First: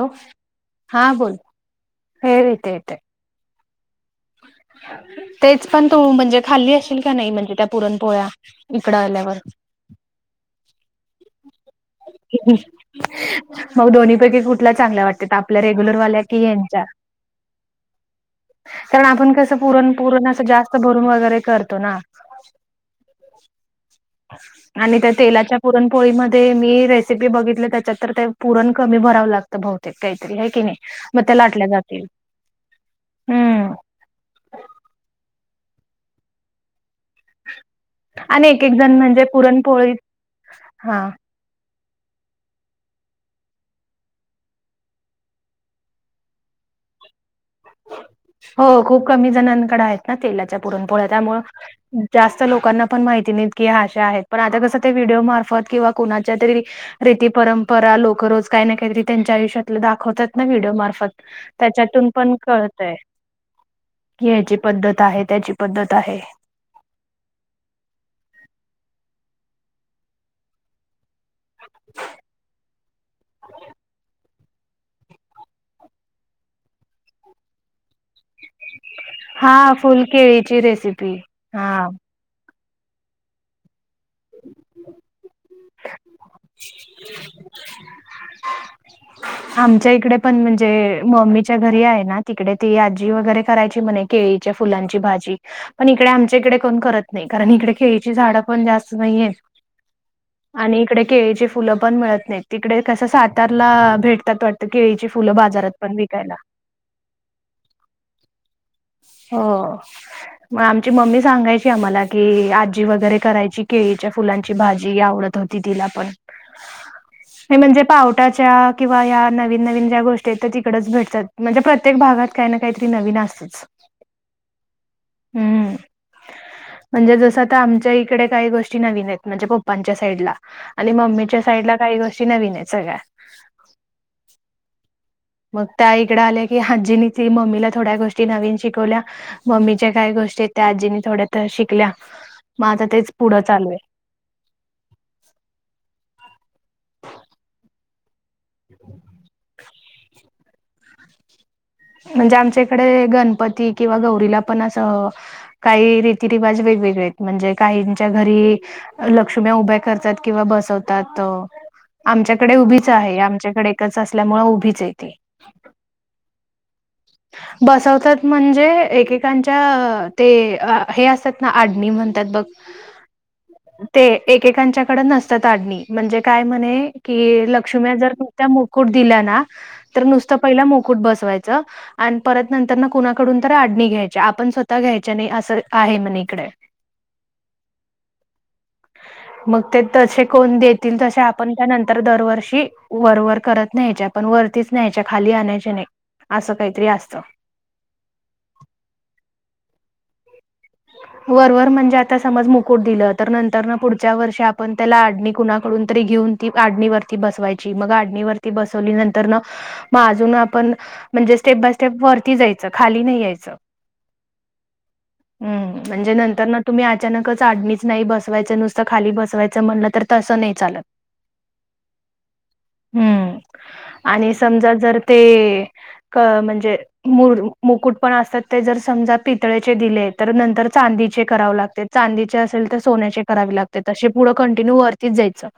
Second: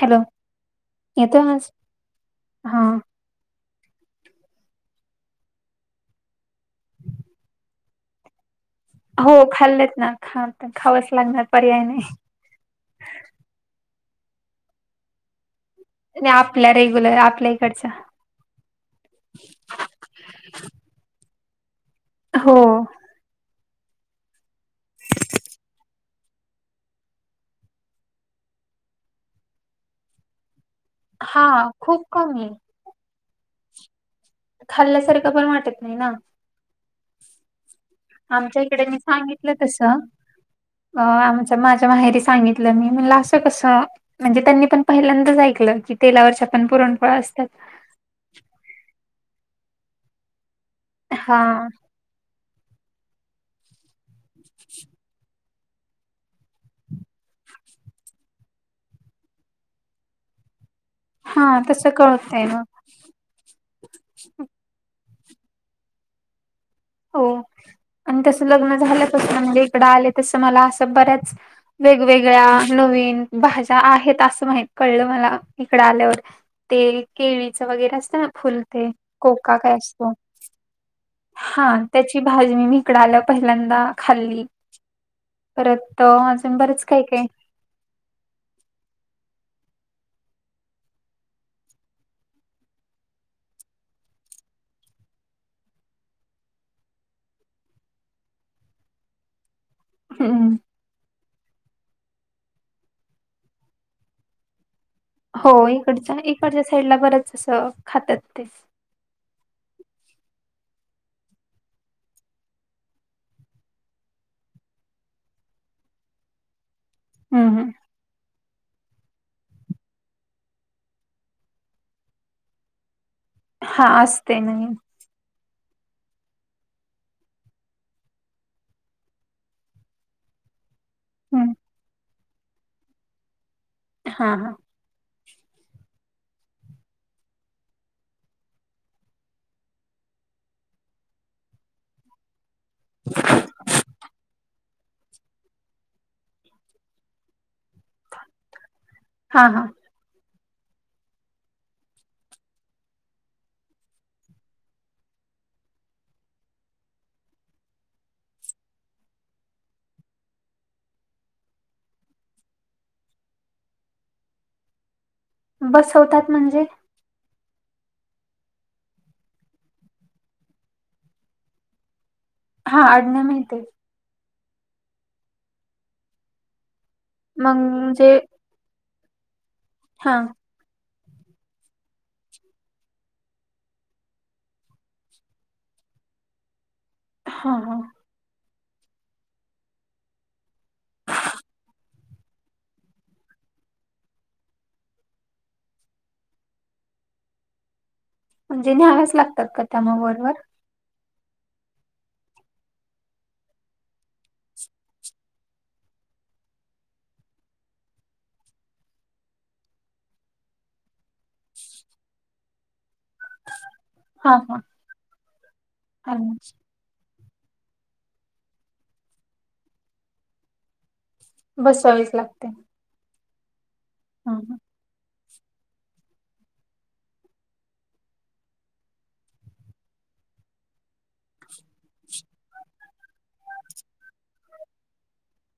Hello येतो आज ह हा रेत ेत तेच पण तो म्हणजे खाल्ली असशेल का नाही म्हणजे त्या पुरण पोळ्या हो खाल्लेत ना ख खावंच लागणार पर्याय नाही मग दोन्हीपैकी कुठला चांगला वाटते र [unintelligible] आपल्या रेग्युलर आपल्या इकडचा [unintelligible] कारण आपण कसं पुरण पुरण असं जास्त भरून वगैरे करतो ना हो [unintelligible] आणि त्या तेलाच्या पुरणपोळीमध्ये मी रेसिपी बघितली त्य च्यात तर ते पुरण कमी भरावं लागत बहतेक काहीतरी आहे की नाही मग त्या हा लाटल्या खूप जातील कमी हम्म खाल्ल्यासारखं पण वाटत नाही ना आणि आमच्या एक एक इकडे जण मी म्हणजे सांगितलं तस अ पुरणपोळी हा आ माझ्या माहेरी सांगितलं मी म्हला असं कसं [unintelligible] म्हणजे त्यांनी पण पहिल्यांदाच ऐकलं की तेलावरच्या पण पुरणपळ असतात हो खूप कमी जणांकड आहेत ना तेलाच्या पुरण पोळ्या त्यामु हा [unintelligible] जास्त लोकांना पण माहिती नाहीत की अशा आहेत पण ता कसं ते व्हिडिओ मार्फत किंवा कोणाच्या तरी रीती परंपरा लोक रोज काय ना काही तरी त्यांच्या आय ष्यातलं दाखवतात ना व्हिडिओ मार्फत हा तसं त्याच्यातून पण मग कळतय याची पद्धत आहे त्याची पद्धत आहे हो आणि तसं लग्न झालं तस म्हणजे इकडं आले तस मला असं बऱ्या वेगवेगळ्या नवीन भाज्या आहेत असं माहित कळलं मला इकड आल्यावर ते केळीच वगैरे असतं ना फुलते कोका काय असतो वळीची रेसिपी हा त्याची भाजी मी भिकड आलं पहिल्यांदा खाल्ली परत प बरंच काय काय आमच्या इकडे पण म्हणजे मम्मीच्या घरी आहे ना तिकडे ती आजी वगैरे करायची म्हणे एक केळीच्या फुलांची भाजी पण इकडे आमच्या इकडे कोण करत नाही कारण इकडे खेळीची झाडं पण जास्त नाहीय आहेत हम्म. आणि इकडे केळीचे फुलं पण मिळत नाहीत तिकडे कस सातारला भेटत त वाटत केळीची फुलं हो बाजारात पण इकडच्या विकायला इकडच्या साईडला बरंच असं खातात ते हो म आमची मम्मी सांगायची आम्हाला की, आजी वगैरे करायची केळीच्या फुलांची भाजी आवडत ति पण हम्म हम्म. म्हणजे पटाच्या किंवा या नवीन नवीन ज्या गोष्टी आहेत तिकडच भेटतात म्हणजे प्रत्येक भागात काही ना काहीतरी नवीन असत हा असते नाही हम्म म्हणजे जस आता आमच्या इकडे काही गोष्टी नवीन आहेत म्हणजे पप्पांच्या साईडला आणिली मम्मीच्या हम्म साईड ला काही गोष्टी नवीन आहे सगळ्या [unintelligible] हा हा मग त्या इकडे आल्या की. हाजीनी ती मम्मीला, थोड्या गोष्टी नवीन शिकवल्या. मम्मीच्या काय गोष्टीयत, त्या आजींनी थोड्यातर शिकल्या. म आता तेच पुढं चालूय. [inaudible] हां, हा. म्हणजे आमच्या इकडे, गणपती किंवा गौरीला पण असं काही रीतीरिवाज वेगवेगळेयत. म्हणजे काहींच्या घरी लक्ष्म्या उभ्या करतात किंवा बसवतात. आमच्याकडे उभीच आहे. आमच्याकडे एकच असल्यामुळे उभीचय ती. बसवतात म्हणजे? बसवतात म्हणजे, एकेकांच्या ते हे असतात ना. आडणी म्हणतात बघ. हा, आडण्या माहितेय. ते एकेकांच्याकड नसतात, आडणी. म्हणजे काय म्हणे कि मग लक्ष्म्या जर म्हणजे त्या मुकुट दिल्या ना. तर हा नुसत पहिल मुकुट बसवायच. आन परत नंतर ना, कुणाकडून तर आडणी घ्यायची. आपण स्वतः घ्यायच्या नाही. असं आहे म्हण इकडे. हा, हा. मग ते तसे कोण? देतील तश्या, आपण त्यानंतर दरवर्षी वरवर करत न्या. पण वरतीच न्यायच्या. खाली आणायच्या नाही. असं काहीतरी असतं. म्हणजे न्याहाव्याच लागतात का? त्या मग वरवर. वरवर म्हणजे आता समज, मुकुट दिलं. तर नंतर ना पुढच्या वर्षी आपण त्याला. आडणी कुणा कडून तरी घेऊन, ती आडणीवरती बसवायची. मग आडणीवरती बसवली नंतरन मग अजून आपण. म्हणजे, स्टेप बाय स्टेप वरती जायचं. खाली नाही यायचं. हा, हा. हम्म, म्हणजे अलमोस्ट नंतरन तुम्ही अचानकच आडणीच नाय, बसवायचं. नुसतं खाली बसवायचं म्हणलं. तर तसं नाई चालत. बसवावीच लागतंय. हम्म. आणि समजा जर ते क म्हणजे, मुर- मुकुट पण असतात. ते जर समजा, पितळेचे दिलेत. तर नंतर चांदीचे करावं लागतेत. चांदीचे असेल तर सोन्याचे करावे लागतेत. असे पुढं कंटिन्यू वरतीच जायचं.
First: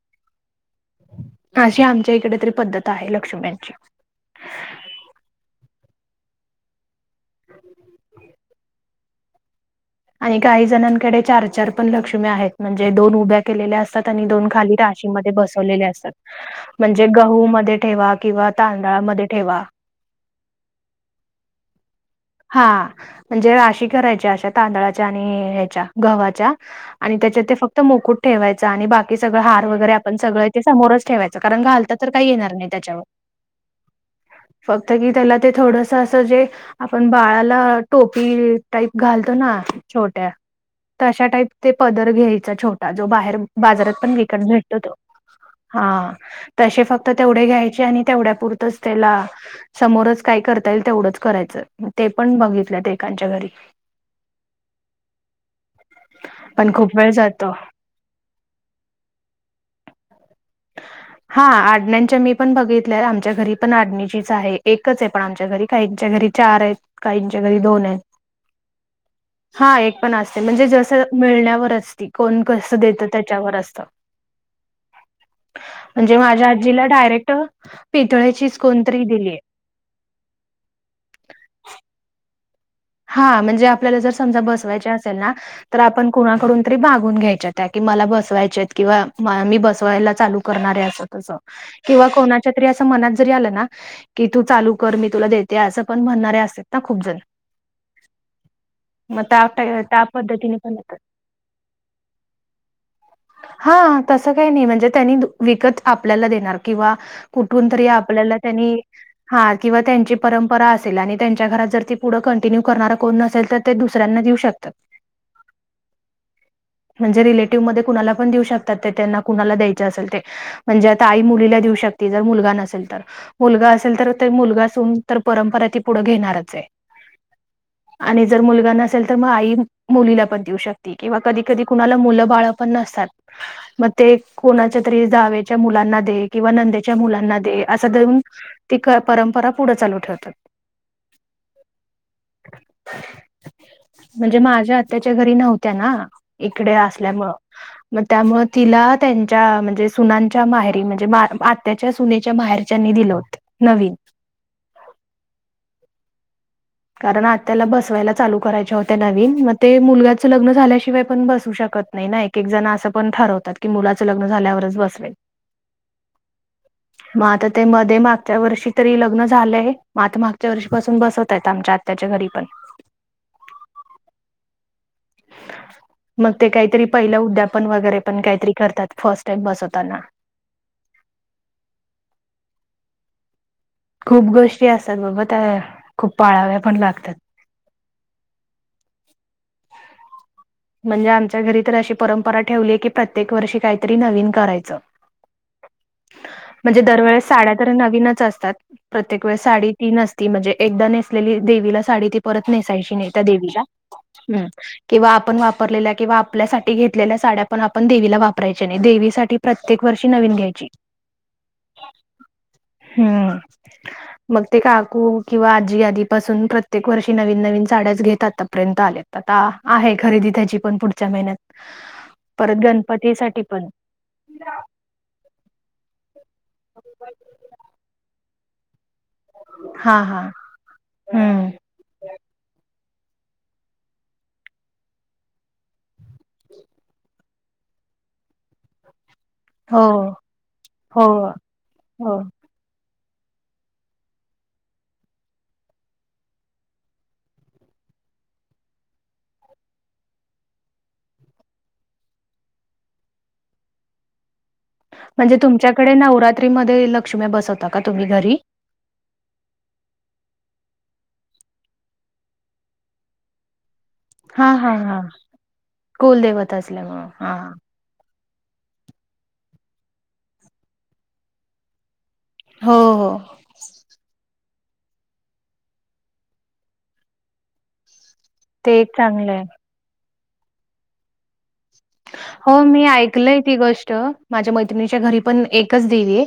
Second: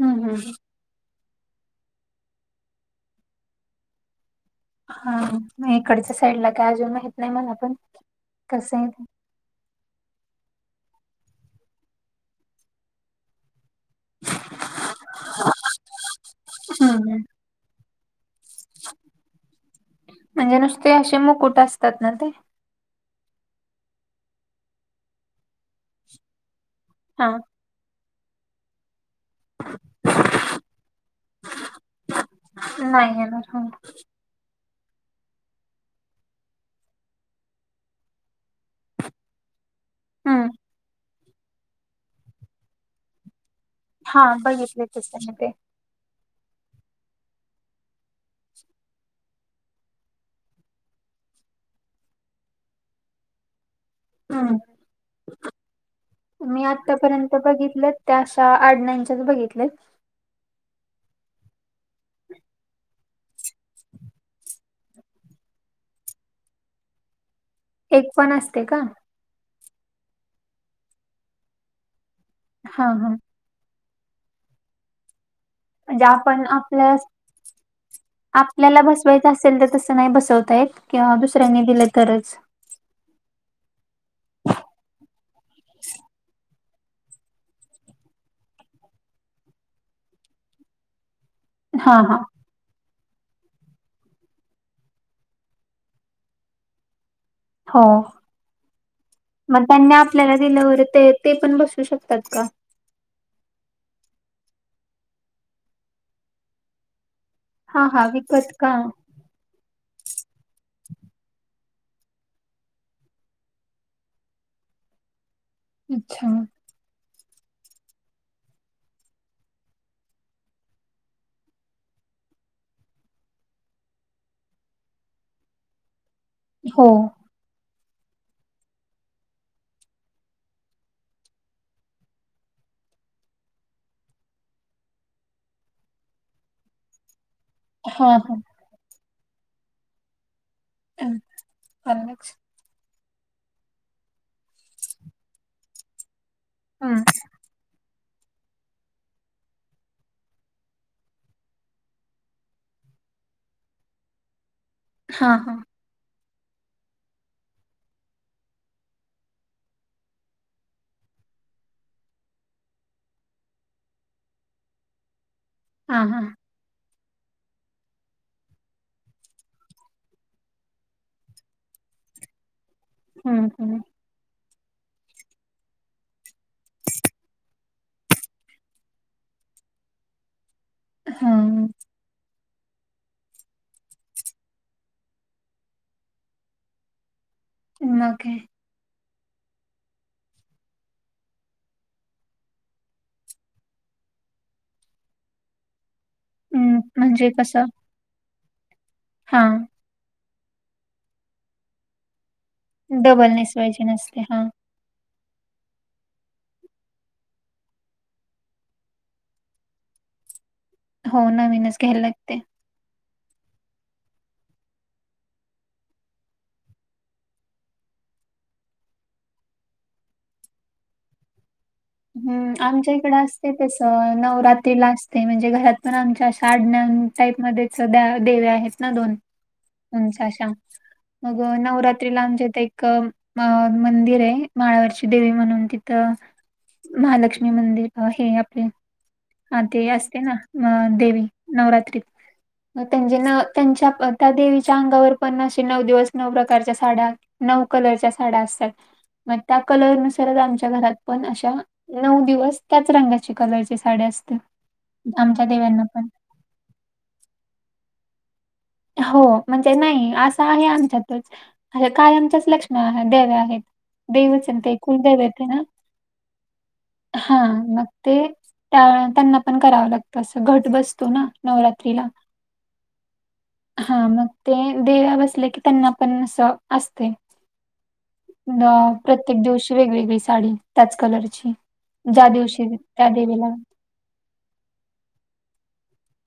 हं, हं, हं. अशी आमच्या इकडे तरी पद्धत आहे. लक्ष्म्यांची. हा. इकडच्या साईडला काय अजून माहित नाही, मला पण. कसंय ते. आणि काही जणांकडे चार - चार पण लक्ष्म्या आहेत. म्हणजे दोन उभ्या केलेल्या असतात दोन खाली राशी मध्ये बसवले असतात. हम्म म्हणजे हम्म. गहू मध्ये ठेवा किंवा तांदळामध्ये ठेवा. म्हणजे नुसते असे मुकुट असतात ना ते हा. म्हणजे राशी करायच्या. अशा तांदळाच्या आणि हेच्या गव्हाच्या. आणि हा त्याच्यात ते फक्त मुकुट ठेवायचं. आणि बाकी सगळं हात त वगैरे आपण सगळं इथे समोरच ठेवायचं. कारण घालता तर काय येणार नाय, त्याच्यावर. नाही येणार हा फक्त की तेला ते थोडसं, असं जे आपण बाळाला टोपी टाईप घालतो ना, छोट्या. हम्म तशा टाईप ते, पदर घ्यायचा छोटा. जो बाहेर बाजारात पण हा विकत भेटतो बघितले तो. तसं मी ते हां. तशे फक्त तेवढे घ्यायचे. आणि तेवढ्या पुुरतच तेला समोरच काय करता येईल, तेवढंच करायचं. ते पण बघितलं ते एकांच्या घरी. हम. मी पण खूप वेळ आतापर्यंत जातो बघितलेत. त्या अशा आडण्यांच्यात बघितलेत. [inaudible] हा, आडण्यांच्या मी पण बघितल्या. आमच्या घरी पण आडणीचीच आहे. एकच आहे पण आमच्या घरी. काहीच्या घरी चारयत. काहींच्या घरी दोनयत. एक पण आसते का? हा एक पण असते. म्हणजे जस मिळण्यावर असती. कोण कसं हा हा देत? त्या च्यावर असतं. म्हणजे आपण माझ्या आजीला आपल्या डायरेक्ट पितळेचीच कोणतरी दिलीये. नाय बसवतायेत किंवा दुसऱ्यांनी दिल तरच. हां म्हणजे आपल्याला जर समजा बसवायची असेल ना. तर आपण कुणाकडून तरी भागून घ्यायच्या त्या कि, मला बसवायच्या किंवा मी बसवायला चालू करणारे असं तसं.. हा किंवा हा कोणा च्या तरी असं मनात जरी आलं ना की, तू चालू कर मी तुला देते असं पण म्हणारे असेत ना खूपजण. हो त्या मग टा त्यांनी त्या आपल्याला पद्धतीने पण दिलंवर येतात. ते -ते पण बसवू शकतात का? हा तसं काही नाही म्हणजे त्यांनी विकत आपल्याला देणार किंवा कुठून तरी हा हा आपल्याला विकत का त्यांनी हा किंवा त्यांची परंपरा असेल आणि त्यांच्या घरात जर ती पुढं कन टिन्यू करणार कोण नसेेल तर ते दुसऱ्यांना दिऊ शकतात. अच्छा. म्हणजे रिलेटिव्ह मध्ये कुणाला पण दिवू शकतात ते त्यांना कुणाला द्यायचं असेल ते. म्हणजे आता आई मुलीला देऊ शकते, जर मुलगा नसेल तर‌. मुलगा असेल तर ते मुलगा सून तर परंपरा ती पुढं घेणारच. आहे हो. आणि जर मुलगा नसेल, तर मग आई मुलीला पण देऊ शकते. किंवा कधी -कधी कुणाला मुलं बाळ पण नसतात. म ते कोणाच्या तरी जावेच्या मुलांना दे, किंवा नंदेच्या मुलांना दे. असं हा देऊन हा ती क -परंपरा पुढं चालू ठेवतात. अं.. आम्हीच [unintelligible] म्हणजे माझ्या आत्याच्या घरी नव्हत्या ना इकडे हम्म असल्यामुळं. म त्यामुळं तिला त्यांच्या म्हणजे सुनांच्या माहेरी म्हणजे मा - आत त्याच्या सुनेच्या माहेरच्यांनी दिलं होत नवीन. हा -हा. कारण आत्याला बसवायला चालू करायच्या होत्या नवीन, मग ते मुलग्याचं लग्न झाल्याशिवाय पण बसवू शकत नाही ना. एकेकजण असं पण ठरवतात की मुलाचं लग्न झाल्यावरच बसवेन. आ- हां. मग आ ते मध्ये मागच्या वर्षी तरी लग्न झालंय, मग तर मागच्या वर्षीपासून बसत त्यात आमच्या आत्याच्या घरी पण. हम्म -हम्म. मग ते कायतरी पहिलं उद्यापन वगैरे पण कायतरी करतात फर्स्ट टाइम बसवताना. हम्म.... खूप गोष्टी असत्यात बाबा त्या, खूप पाळाव्या पण लागतात. नखे म्हणजे आमच्या घरी तर अशी परंपरा ठेवलीय, की प्रत्येक वर्षी काहीतरी नवीन करायचं. हम्म म्हणजे दरवेळेस साड्या कसं तर नवीनच असतात, प्रत्येकवेळी हा साडी ती नसती म्हणजे एकदा नेसलेली देवीला साडी ती परत नेसायची नाय त्या डबल देवीला, नेसवायची नसते हा हम्म किंवा आप पण वापरलेल्या किंवा आपल्यासाठी घेतलेल्या साड्या पण आपण देवीला वापरायच्या नाइत देवीसाठी प्रत्येक वर्षी नवीन घ्यायची. हो नवीनच घ्यायला लागते. हम्म... मग ते काकू किंवा आजी आधीपासून प्रत्येक वर्षी नवीन -नवीन साड्याच घेत आतापर्यंत आल्यात. आता आहे खरेदी त्याची पण पुढच्या महिन्यात, परत गणपतीसाठी पण. नवरातीला असते, म्हणजे घरात पण आमच्या आडण्यान टाईपमध्ये च देव्या आहेत ना दोन, हा उंच हा अशा मग हम्म. नवरात्रीला आमच्या इथ एक अ मं मंदिरेय माळवरची देवी म्हणून तिथं. महालक्ष्मी मंदिर हे आपले. हा हो, ते असते ना हो, देवी नवरात्रीत. हो. म त्याजी न- त्यांच्या त्या देवीच्या अंगावर पण अशे नऊ दिवस नऊ प्रकारच्या साड्या नऊ कलरच्या साड्या असतात मग त्या कलरनुसारच आमच्या घरात पण नऊ दिवस त्याच रगाच्या कलरची साडी असते. म्हणजे आमच्या देव्यांना तुमच्याकडे पण नवरात्रीमध्ये लक्ष्मी बसवता का तुम्ही घरी. हो म्हणजे नाही असं आहे आमच्यातच अे काय आमच्याच लक्ष्मा आहे देवे आहेत. देवच य हां, ते हां, हां. कुलदेव येते ना कुलदैवत असल्यामुळं. हा हां. मग ते त्या त्यांना पण करावं लागतं असं घट बसतो ना नवरात्रीला हो हो हा मग ते देवा बसले की त्यांना पण असं असते. ते एक चांगलं प्रत्येक आहे. दिवशी वेगवेगळी साडी त्याच कलरची ज्या हो, दिवशी मी त्या ऐकलंय देवीला ती गोष्ट. माझ्या मैत्रिणीच्या घरी पण एकच देवी आहे.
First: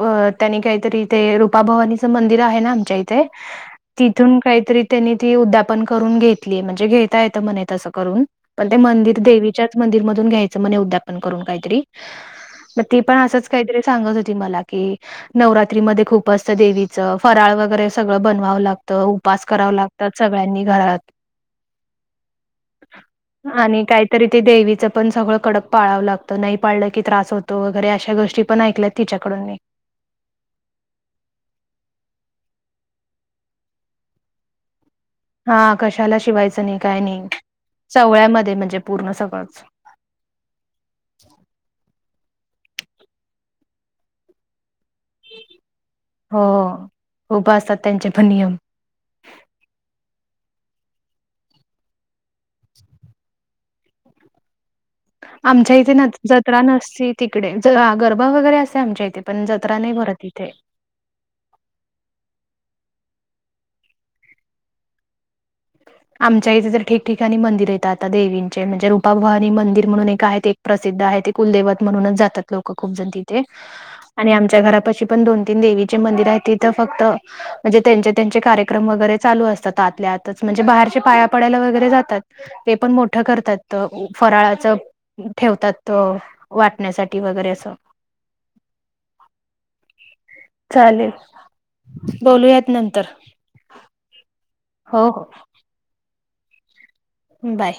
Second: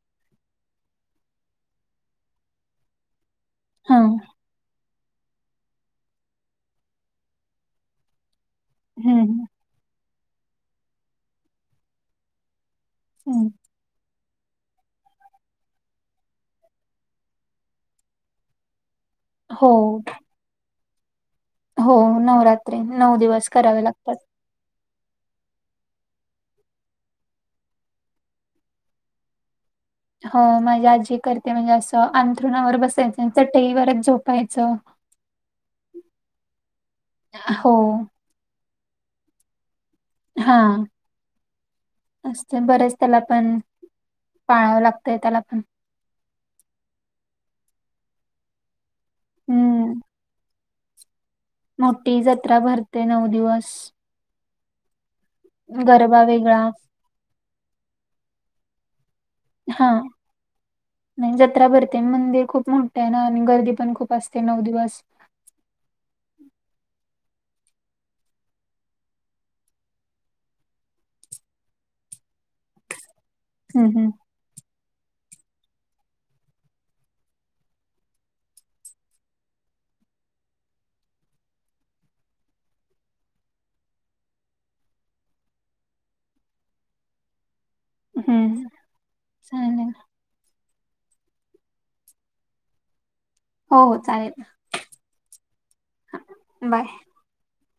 अ त्यांनी काहीतरी ते रुपाभवानीचं मंदिर आहे ना आमच्या इथं हा तिथून काहीतरी त्यांनी उद्यापन करून घेतली म्हणजे घेता येत म्हणजे ते करून पण ते मंदिर दे हम्म त्याच मंदिर मधून त्याच्यामध्ये उद्यापन करून काहीतरी ती पण असं हम्म सांगत होती मला की नवरात्रीमध्ये खूप असतं देवीचं फराळ वगैरे सगळं बनवावं लागतं. तर उपवास हो करावं लागतात सगळ्यांनी घरात हो नवरात्री नऊ दिवस आणि करावे लागतात. काहीतरी ते देवीचं पण सगळं कडक पाळावं लागतं नाही पाळलं की त्रास होतो वगरे अशा गोष्टी पण ऐकल्यात तिच्याकडूनी हो माझी आजी करते म्हणजे असं अंथरुणावर बसायचंचं चटईवरच झोपायचं. हा कशाला शिवायचं नाही काय नाही हो सवळ्यामध्ये म्हणजे पूर्ण सगळंच हा असतं बरेच त्याला पण पाळावं लागतंय त्याला पण हो खूप असतात त्यांचे पण नियम हम्म मोठी जत्रा भरते नऊ दिवस आमच्या इथे गरबा वेगळा जत्रा नसती. तिकडे गरबा वगैरे असे आमच्या इथे पण जत्रा हा नाही भरत इथे नाही जत्रा भरते मंदिर खूप मोठे आहे ना आणि गर्दी पण खूप असते नऊ दिवस रीकाम आहे आमच्या इथे तर ठिकठिकाणी मंदिर येत आता देवींचे म्हणजे रूपाभवानी मंदिर म्हणून एक आहेत एक प्रसिद्ध आहे ते कुलदेवत म्हणूनच जातात लोक खूप जण तिथे हम्म हम्म आणि आमच्या घरापशी पण दोन तीन देवीचे मंदिर आहे तिथं फक्त म्हणजे त्यांचे त्यांचे कार्यक्रम वगैरे चालू असतात आतल्या आत म्हणजे बाहेरचे पाया पडायला वगैरे जातात ते पण मोठं करतात फराळाचं ठेवतात त वाटण्यासाठी वगैरे असं हम्म चालेल चालेल बोलूयात नंतर हो हो चालेल हो हो बाय बाय